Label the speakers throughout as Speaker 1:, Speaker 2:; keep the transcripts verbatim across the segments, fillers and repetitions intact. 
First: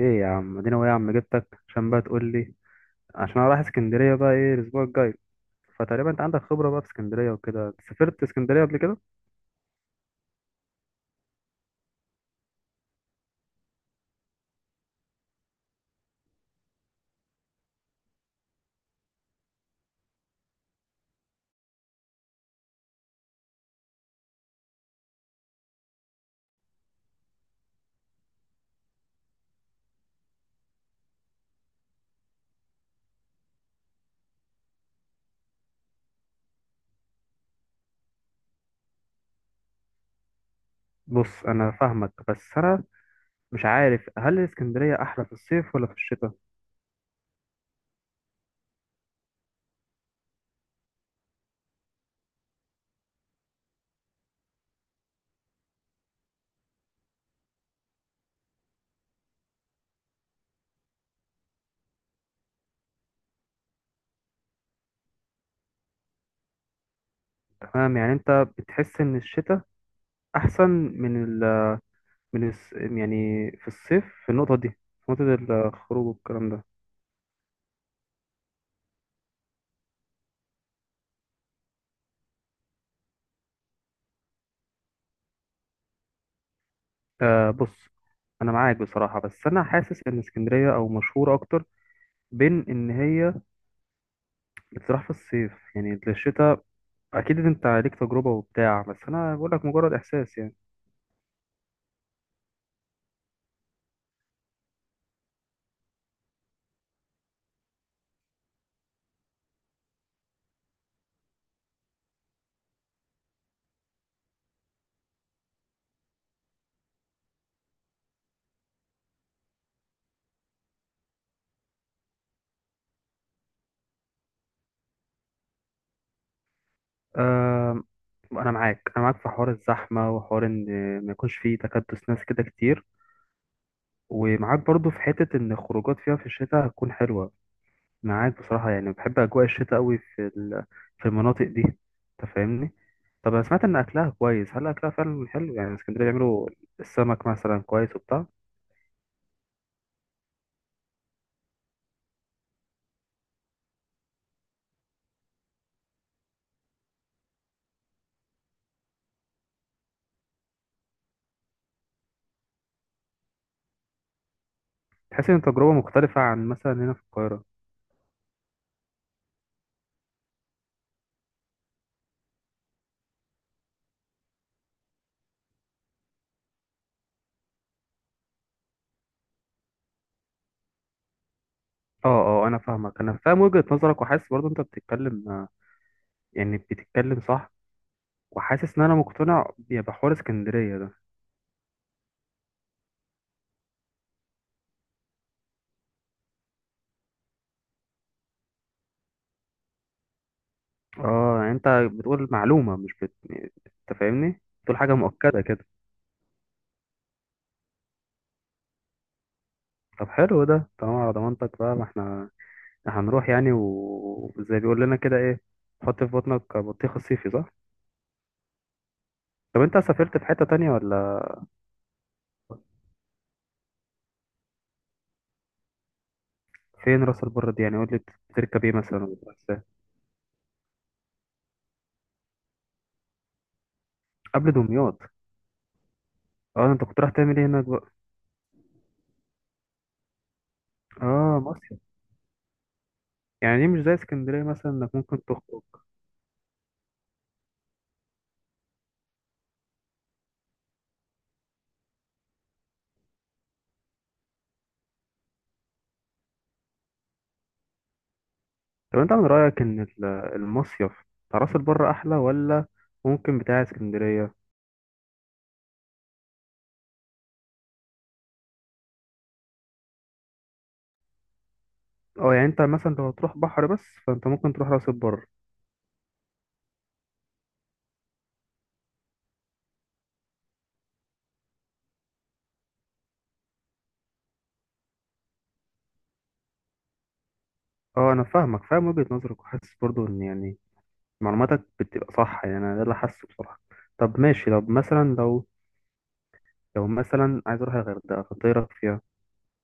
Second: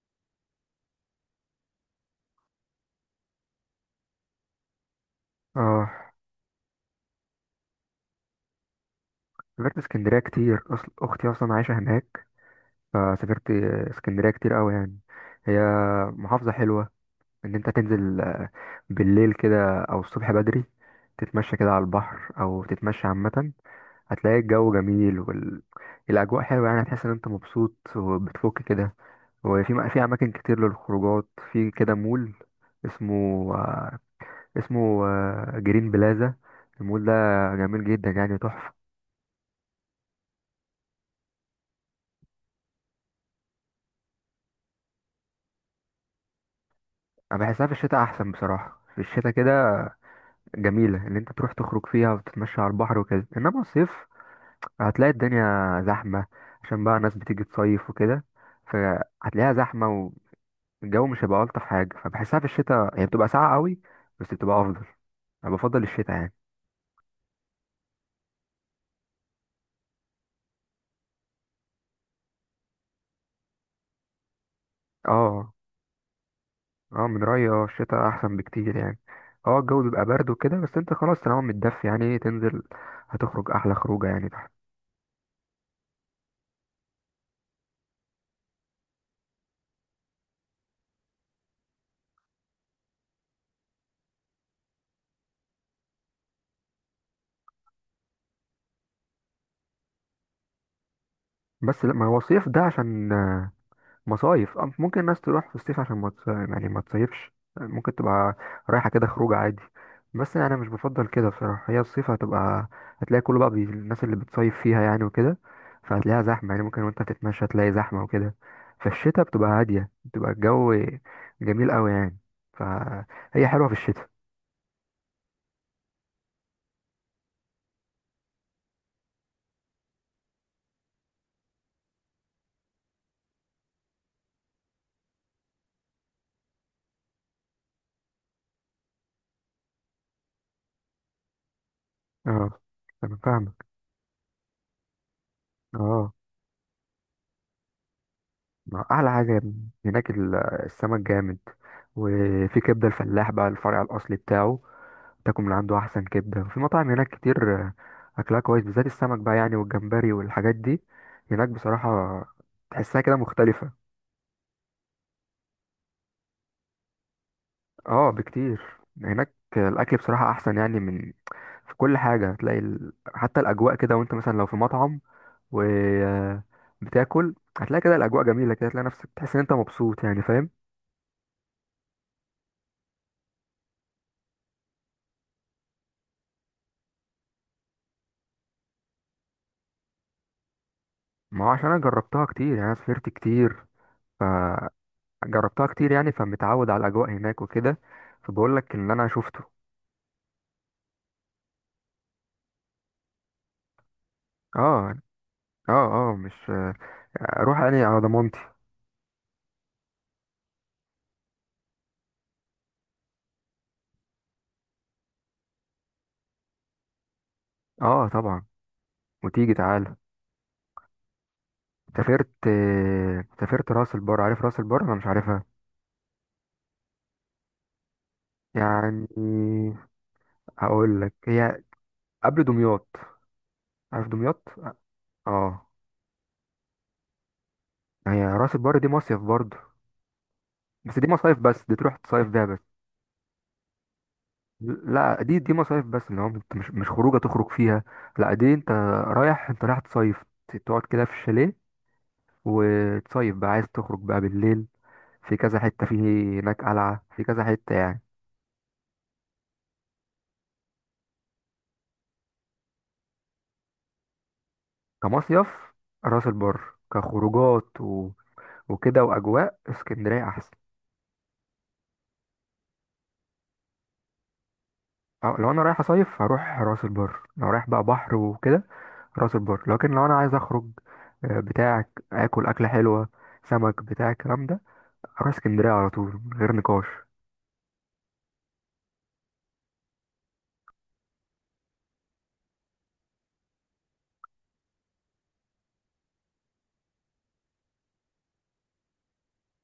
Speaker 1: ايه يا عم ادينا ايه يا عم جبتك عشان بقى تقول لي. عشان انا رايح اسكندريه بقى ايه الاسبوع الجاي.
Speaker 2: اه.
Speaker 1: فتقريبا انت عندك خبره بقى في اسكندريه وكده، سافرت اسكندريه قبل كده؟
Speaker 2: سافرت اسكندرية كتير، أصل أختي أصلا عايشة هناك، فسافرت اسكندرية كتير أوي يعني. هي محافظة حلوة، إن أنت تنزل آه، بالليل كده أو الصبح بدري تتمشى كده على البحر أو تتمشى عامة، هتلاقي الجو جميل والأجواء حلوة، يعني هتحس إن أنت مبسوط وبتفك كده. وفي م- في أماكن كتير للخروجات، في كده مول اسمه آه، اسمه آه، جرين بلازا. المول ده جميل جدا يعني تحفة.
Speaker 1: بص انا فاهمك، بس انا مش عارف هل اسكندريه احلى في الصيف ولا في الشتاء.
Speaker 2: انا بحسها في الشتاء احسن بصراحه، في الشتاء كده جميله ان انت تروح تخرج فيها وتتمشى على البحر وكده، انما الصيف هتلاقي الدنيا زحمه عشان بقى ناس بتيجي تصيف وكده، فهتلاقيها زحمه والجو مش هيبقى الطف حاجه. فبحسها في الشتاء، هي بتبقى ساقعه قوي بس بتبقى افضل، انا بفضل الشتاء يعني.
Speaker 1: تمام، يعني انت بتحس ان الشتاء احسن من ال، من الس يعني في الصيف، في النقطه دي، في نقطه
Speaker 2: اه.
Speaker 1: الخروج والكلام ده.
Speaker 2: اه. من رايي، اه، الشتاء احسن بكتير يعني. اه، الجو بيبقى برد وكده، بس انت خلاص طالما متدفي يعني تنزل، هتخرج احلى خروجه يعني تحت.
Speaker 1: آه بص، انا معاك بصراحه، بس انا حاسس ان اسكندريه او مشهوره اكتر بين ان هي بتروح في الصيف يعني. الشتاء اكيد انت ليك تجربة وبتاع، بس انا بقول لك مجرد احساس يعني.
Speaker 2: بس لا، ما هو صيف ده عشان مصايف، أم- ممكن الناس تروح في الصيف عشان ما تص- يعني ما تصيفش، ممكن تبقى رايحة كده خروج عادي. بس يعني أنا مش بفضل كده بصراحة، هي الصيف هتبقى، هتلاقي كله بقى بي... الناس اللي بتصيف فيها يعني وكده، فهتلاقيها زحمة يعني، ممكن وانت تتمشى تلاقي زحمة وكده. في الشتاء بتبقى هادية، بتبقى الجو جميل قوي يعني، فهي حلوة في الشتاء.
Speaker 1: أه انا معاك، انا معاك في حوار الزحمة وحوار ان ما يكونش فيه تكدس ناس كده كتير، ومعاك برضو في حتة ان الخروجات فيها في الشتاء هتكون حلوة. معاك بصراحة، يعني بحب اجواء الشتاء قوي في ال- في المناطق دي، انت
Speaker 2: اه،
Speaker 1: فاهمني.
Speaker 2: انا
Speaker 1: طب انا سمعت
Speaker 2: فاهمك.
Speaker 1: ان اكلها كويس، هل اكلها فعلا حلو يعني؟ اسكندرية
Speaker 2: اه.
Speaker 1: بيعملوا السمك مثلا كويس وبتاع؟
Speaker 2: ما احلى حاجة هناك، ال- السمك جامد. وفي كبدة الفلاح بقى، الفرع الأصلي بتاعه، تاكل من عنده احسن كبده. في مطاعم هناك كتير. آه، اكلها كويس بالذات السمك بقى يعني، والجمبري والحاجات دي هناك بصراحه تحسها كده مختلفه.
Speaker 1: تحس ان تجربة مختلفة عن مثلا هنا في القاهرة؟
Speaker 2: اه، بكتير. هناك الاكل بصراحه احسن يعني، من في كل حاجه هتلاقي ال... حتى الاجواء كده، وانت مثلا لو في مطعم و آه، بتاكل هتلاقي كده الاجواء جميله كده، هتلاقي نفسك تحس ان انت مبسوط يعني، فاهم.
Speaker 1: اه. اه انا فاهمك، انا فاهم وجهة نظرك، وحاسس برضه انت بتتكلم، آه، يعني بتتكلم صح، وحاسس ان انا مقتنع يا بحوار اسكندرية ده.
Speaker 2: ما هو عشان انا جربتها كتير يعني، انا سافرت كتير فجربتها كتير يعني، فمتعود على الاجواء هناك وكده، فبقول لك ان انا شفته.
Speaker 1: اه يعني انت بتقول معلومة مش بت... انت فاهمني، بتقول
Speaker 2: اه.
Speaker 1: حاجة مؤكدة كده.
Speaker 2: اه. اه، مش اروح اني على ضمانتي.
Speaker 1: طب حلو ده طالما على ضمانتك بقى، ما احنا إحنا هنروح يعني و- وزي بيقول لنا كده ايه، حط في بطنك بطيخ الصيفي، صح؟
Speaker 2: اه، طبعا. وتيجي
Speaker 1: طب انت
Speaker 2: تعالى.
Speaker 1: سافرت في حتة تانية ولا؟
Speaker 2: سافرت. سافرت راس البر، عارف راس البر؟ انا مش عارفها.
Speaker 1: فين راس البر دي يعني؟ قول لي، بتركب ايه مثلا
Speaker 2: يعني
Speaker 1: ولا بتروح إزاي؟
Speaker 2: هقول لك، هي قبل دمياط، عارف دمياط؟
Speaker 1: قبل دمياط.
Speaker 2: اه.
Speaker 1: اه انت كنت رايح تعمل ايه هناك بقى؟
Speaker 2: هي راس البر دي مصيف برضه، بس دي مصايف
Speaker 1: اه
Speaker 2: بس، دي
Speaker 1: مصيف،
Speaker 2: تروح تصيف بيها بس.
Speaker 1: يعني دي مش زي اسكندرية مثلا انك
Speaker 2: لا،
Speaker 1: ممكن
Speaker 2: دي دي
Speaker 1: تخرج؟
Speaker 2: مصايف بس، اللي هو انت مش مش خروجه تخرج فيها. لا، دي انت رايح انت رايح تصيف، تقعد كده في الشاليه وتصيف بقى. عايز تخرج بقى بالليل، في كذا حتة، فيه هناك قلعة، في كذا حتة يعني.
Speaker 1: طب انت من رأيك ان ال- المصيف بتاع راس البر احلى ولا ممكن بتاع اسكندرية؟
Speaker 2: كمصيف، راس البر. كخروجات و... وكده وأجواء، اسكندرية أحسن.
Speaker 1: اه يعني انت مثلا لو هتروح بحر بس، فانت ممكن تروح راس البر.
Speaker 2: أه، لو أنا رايح أصيف هروح راس البر، لو رايح بقى بحر وكده راس البر. لكن لو أنا عايز أخرج، آه، بتاعك آكل أكلة حلوة سمك بتاع الكلام ده، أروح اسكندرية على طول من غير نقاش.
Speaker 1: اه انا فاهمك، فاهم وجهة نظرك، وحاسس برضو ان يعني معلوماتك بتبقى صح، يعني انا ده اللي حاسه بصراحة. طب ماشي، طب مثلا لو، لو مثلا عايز اروح الغردقة، فانت ايه رأيك فيها؟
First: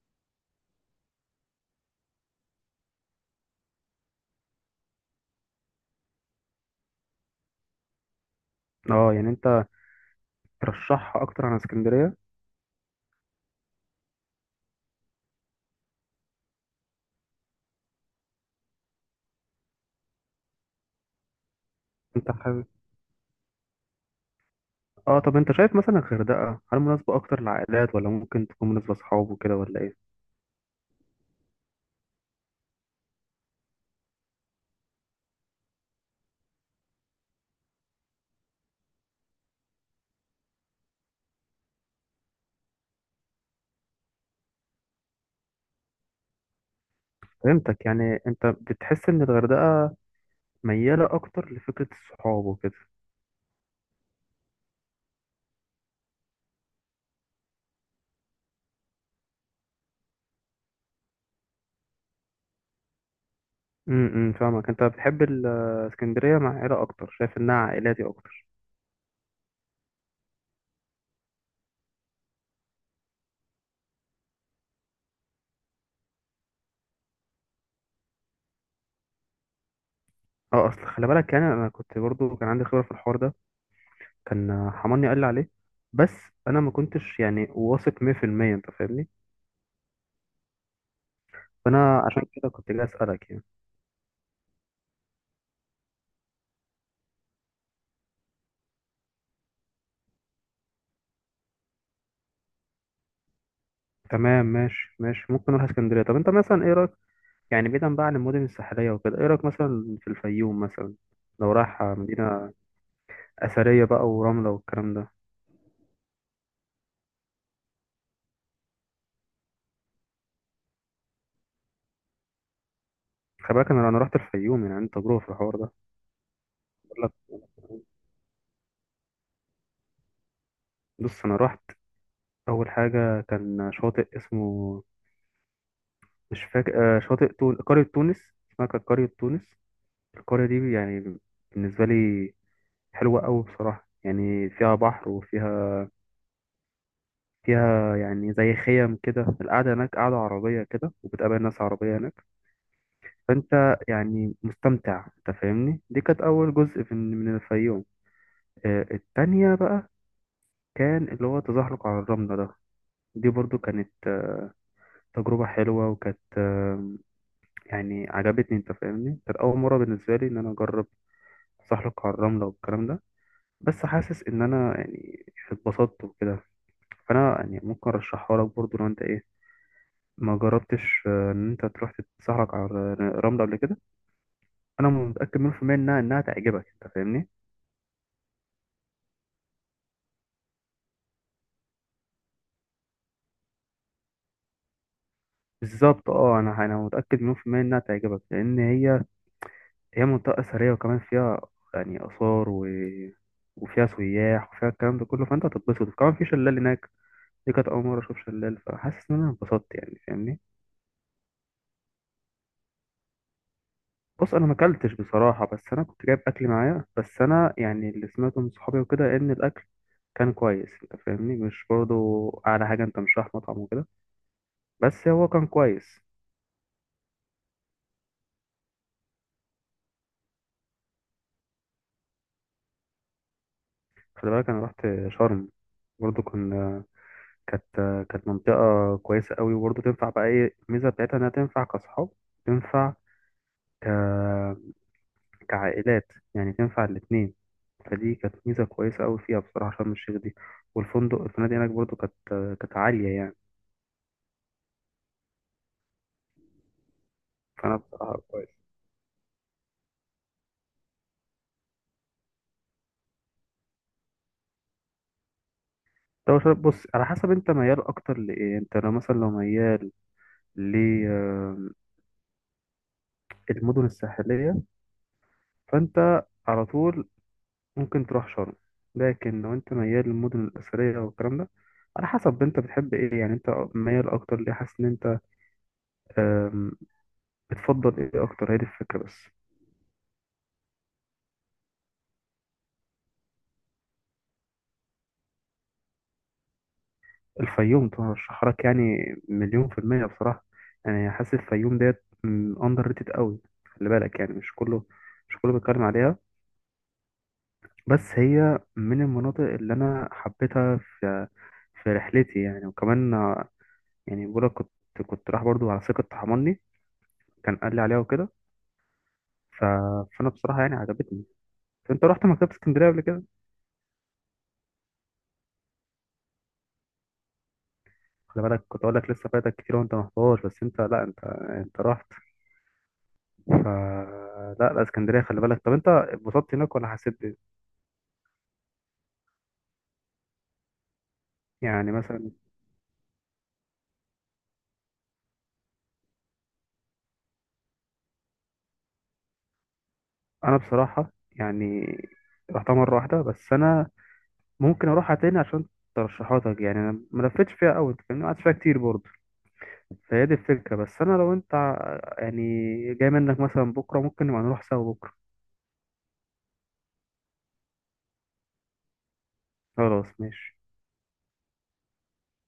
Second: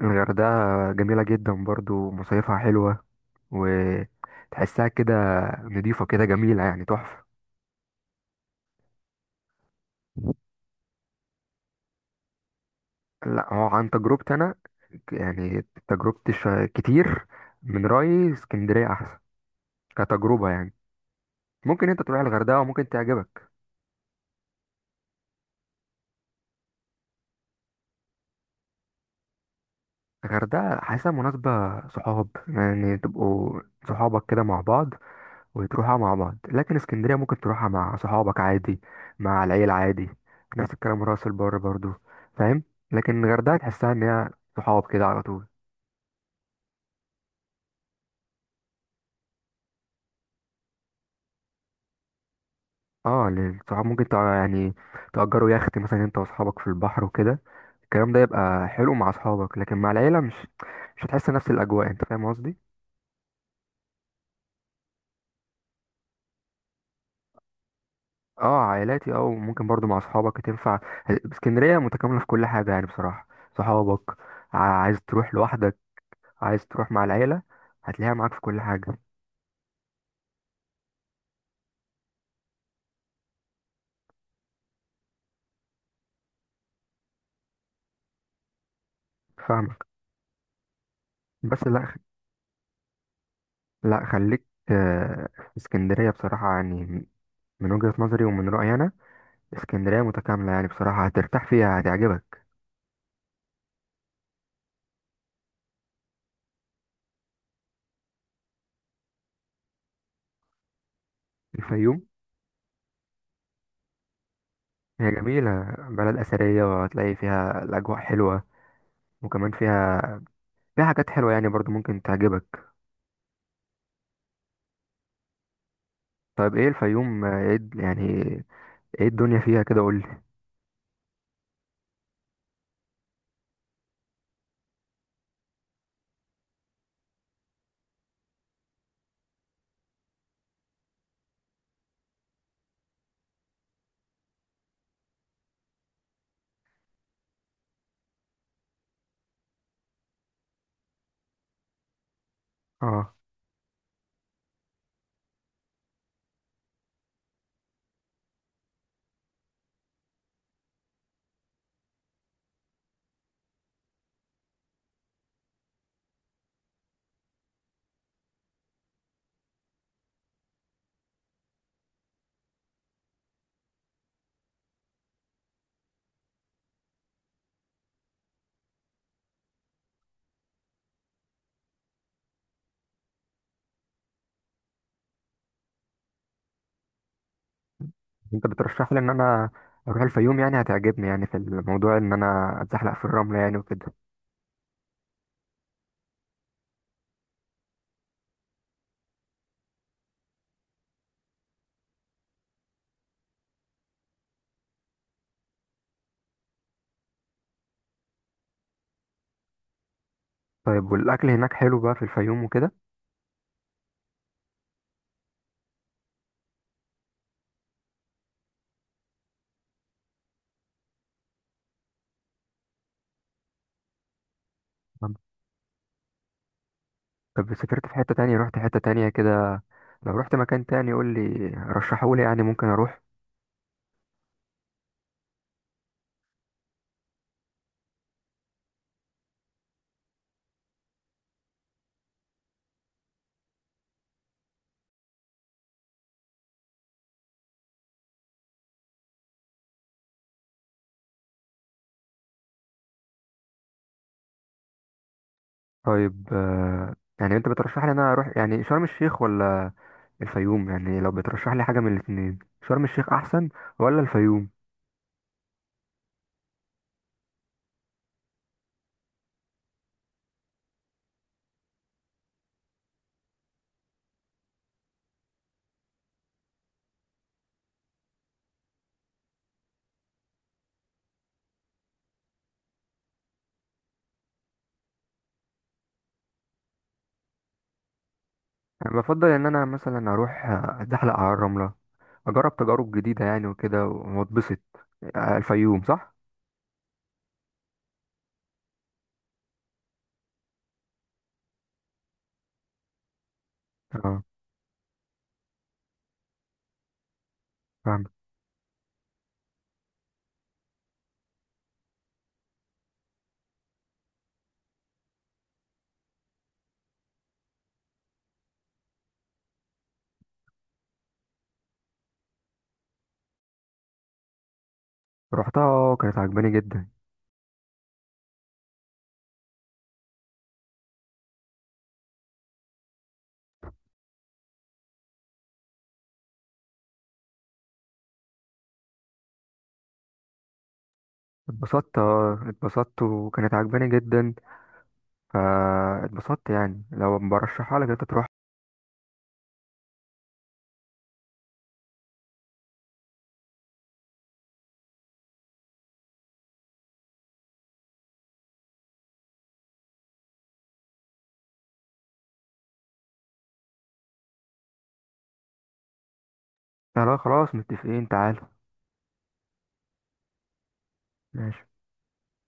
Speaker 2: الغردقة جميلة جدا برضو، مصيفها حلوة، وتحسها كده نضيفة كده جميلة يعني تحفة.
Speaker 1: اه يعني انت ترشحها اكتر عن اسكندرية؟
Speaker 2: لا، هو عن تجربتي انا ك- يعني تجربتي شا- كتير، من رأيي اسكندرية احسن كتجربة يعني. ممكن انت تروح
Speaker 1: انت
Speaker 2: الغردقة
Speaker 1: حابب،
Speaker 2: وممكن تعجبك.
Speaker 1: اه طب انت شايف مثلا الغردقة هل مناسبة اكتر للعائلات ولا ممكن تكون مناسبة لاصحاب وكده ولا ايه؟
Speaker 2: الغردقة حاسة مناسبة صحاب، يعني تبقوا صحابك كده مع بعض وتروحها مع بعض. لكن اسكندرية ممكن تروحها مع صحابك عادي، مع العيلة عادي، نفس الكلام راس البر برضو، فاهم. لكن الغردقة تحسها ان هي صحاب كده على طول.
Speaker 1: فهمتك، يعني انت بتحس ان الغردقة ميالة اكتر لفكرة الصحاب وكده.
Speaker 2: اه، للصحاب ممكن تع- يعني تأجروا يخت مثلا انت واصحابك في البحر وكده، الكلام ده يبقى حلو مع اصحابك. لكن مع العيلة، مش مش هتحس نفس الاجواء، انت فاهم قصدي.
Speaker 1: امم فاهمك، انت بتحب الاسكندرية مع عيلة اكتر، شايف انها عائلاتي اكتر.
Speaker 2: اه، عائلاتي، اه، وممكن برضو مع اصحابك تنفع، اسكندرية متكاملة في كل حاجة يعني بصراحة. صحابك، ع- عايز تروح لوحدك، عايز تروح مع العيلة، هتلاقيها معاك في كل حاجة.
Speaker 1: اه اصل خلي بالك، يعني انا كنت برضو كان عندي خبرة في الحوار ده، كان حماني قال لي عليه، بس انا ما كنتش يعني واثق مية في المية انت فاهمني.
Speaker 2: فاهمك، بس لا خ-
Speaker 1: فانا عشان كده كنت جاي اسالك يعني.
Speaker 2: لا خليك. آه، في اسكندرية بصراحة يعني، من وجهة نظري ومن رأيي انا اسكندرية متكاملة يعني بصراحة، هترتاح فيها هتعجبك.
Speaker 1: تمام ماشي ماشي، ممكن نروح اسكندرية. طب انت مثلا ايه رايك، يعني بعيدا بقى عن المدن الساحلية وكده، ايه رايك مثلا في الفيوم مثلا؟ لو رايح
Speaker 2: الفيوم،
Speaker 1: مدينة اثريه بقى ورمله والكلام
Speaker 2: هي
Speaker 1: ده.
Speaker 2: جميلة بلد أثرية، وهتلاقي فيها الأجواء حلوة، وكمان فيها فيها حاجات حلوة يعني، برضو ممكن تعجبك.
Speaker 1: خلي بالك انا انا رحت الفيوم، يعني عندي تجربه في الحوار ده.
Speaker 2: طيب، ايه
Speaker 1: بقول لك،
Speaker 2: الفيوم؟ آه، ايه الد- يعني ايه الدنيا فيها كده؟ قولي.
Speaker 1: بص انا رحت، اول حاجه كان شاطئ اسمه، مش فاكر، آه، شاطئ تون... قريه تونس، اسمها كانت قريه تونس. القريه دي يعني بالنسبه لي حلوه قوي بصراحه، يعني فيها بحر وفيها، فيها يعني زي خيم كده، القعده هناك قعده عربيه كده، وبتقابل ناس عربيه هناك.
Speaker 2: اه،
Speaker 1: فانت يعني مستمتع، انت فاهمني. دي كانت اول جزء من من الفيوم. آه، التانية بقى كان اللي هو تزحلق على الرملة ده. دي برضو كانت، آه، تجربة حلوة، وكانت، آه، يعني عجبتني، انت فاهمني. كانت أول مرة بالنسبة لي إن أنا أجرب تزحلق على الرملة والكلام ده. بس حاسس إن أنا يعني اتبسطت وكده. فأنا يعني ممكن أرشحها لك برضو لو أنت إيه، ما جربتش، آه، إن أنت تروح تتزحلق على الرملة قبل كده. أنا متأكد مليون في المية إنها إنها تعجبك، أنت فاهمني.
Speaker 2: انت بترشح لي ان انا اروح الفيوم يعني، هتعجبني يعني في الموضوع ان انا اتزحلق في الرملة يعني وكده.
Speaker 1: بالظبط، أه أنا أنا متأكد مليون في المية إنها تعجبك، لأن هي هي منطقة أثرية، وكمان فيها يعني آثار و... وفيها سياح وفيها الكلام ده كله، فأنت هتتبسط. كمان في شلال هناك، دي كانت أول مرة أشوف شلال، فحاسس إن أنا اتبسطت يعني، فاهمني.
Speaker 2: طيب، والاكل هناك حلو بقى في الفيوم وكده؟
Speaker 1: بص أنا ما أكلتش بصراحة، بس أنا كنت جايب أكل معايا، بس أنا يعني اللي سمعته من صحابي وكده إن الأكل كان كويس، أنت فاهمني. مش برضه أعلى حاجة، أنت مش رايح مطعم وكده، بس
Speaker 2: طب،
Speaker 1: هو كان كويس.
Speaker 2: طب، سافرت في حتة تانية؟ رحت حتة تانية كده؟ لو رحت مكان تاني قول لي، رشحولي يعني ممكن اروح.
Speaker 1: خلي بالك أنا رحت شرم، برضه كان، كانت كانت منطقة كويسة قوي، وبرضه تنفع بقى. ايه الميزة بتاعتها، انها تنفع كأصحاب، تنفع ك... كعائلات يعني، تنفع الاتنين. فدي كانت ميزة كويسة قوي فيها بصراحة شرم الشيخ دي. والفندق الفنادق هناك برضه كانت، كانت عالية يعني.
Speaker 2: طيب، آه، يعني انت
Speaker 1: فأنا
Speaker 2: بترشح لي ان انا
Speaker 1: بصراحة
Speaker 2: اروح
Speaker 1: كويس.
Speaker 2: يعني شرم الشيخ ولا الفيوم؟ يعني لو بترشح لي حاجة من الاتنين، شرم الشيخ أحسن ولا الفيوم؟
Speaker 1: طب شرم- بص، على حسب انت ميال اكتر لايه. انت لو مثلا لو ميال للمدن الساحلية، فانت على طول ممكن تروح شرم. لكن لو انت ميال للمدن الأثرية والكلام ده، على حسب انت بتحب ايه يعني. انت ميال اكتر ليه، حاسس ان انت، آم، بتفضل ايه اكتر، هي دي
Speaker 2: أنا
Speaker 1: الفكرة
Speaker 2: بفضل
Speaker 1: بس.
Speaker 2: إن أنا مثلا أروح أتزحلق على الرملة، أجرب تجارب جديدة يعني وكده وأتبسط. آه، الفيوم صح؟
Speaker 1: الفيوم ترشح لك يعني مليون في المية بصراحة. يعني حاسس الفيوم ديت اندر ريتد قوي. خلي بالك
Speaker 2: اه،
Speaker 1: يعني مش كله مش كله بيتكلم عليها، بس
Speaker 2: فاهم.
Speaker 1: هي من المناطق اللي انا حبيتها في في رحلتي يعني. وكمان آه، يعني بقولك كنت كنت رايح برضو على ثقة حماني، كان قال لي عليها وكده. ف... فانا بصراحه يعني عجبتني. انت رحت مكتبه اسكندريه قبل كده؟
Speaker 2: رحتها، آه، كانت عجباني جدا.
Speaker 1: خلي بالك كنت اقول لك لسه فايتك كتير وانت ما رحتهاش، بس انت لا انت، انت رحت. ف لا لا اسكندريه، خلي بالك. طب انت اتبسطت هناك ولا حسيت بإيه؟ يعني
Speaker 2: اتبسطت،
Speaker 1: مثلا.
Speaker 2: اه اتبسطت وكانت عجباني جدا. فا اتبسطت يعني، لو برشحها لك انت تروح.
Speaker 1: انا بصراحه يعني رحتها مره واحده، بس انا ممكن اروحها تاني عشان ترشيحاتك يعني. انا ما لفتش فيها قوي، انت فاهمني، ما قعدتش فيها كتير برضه. فهي دي الفكره بس. انا لو انت ع- يعني جاي منك مثلا بكره، ممكن نبقى نروح سوا بكره.
Speaker 2: لا، لا، خلاص متفقين، تعال.
Speaker 1: خلاص ماشي.
Speaker 2: ماشي.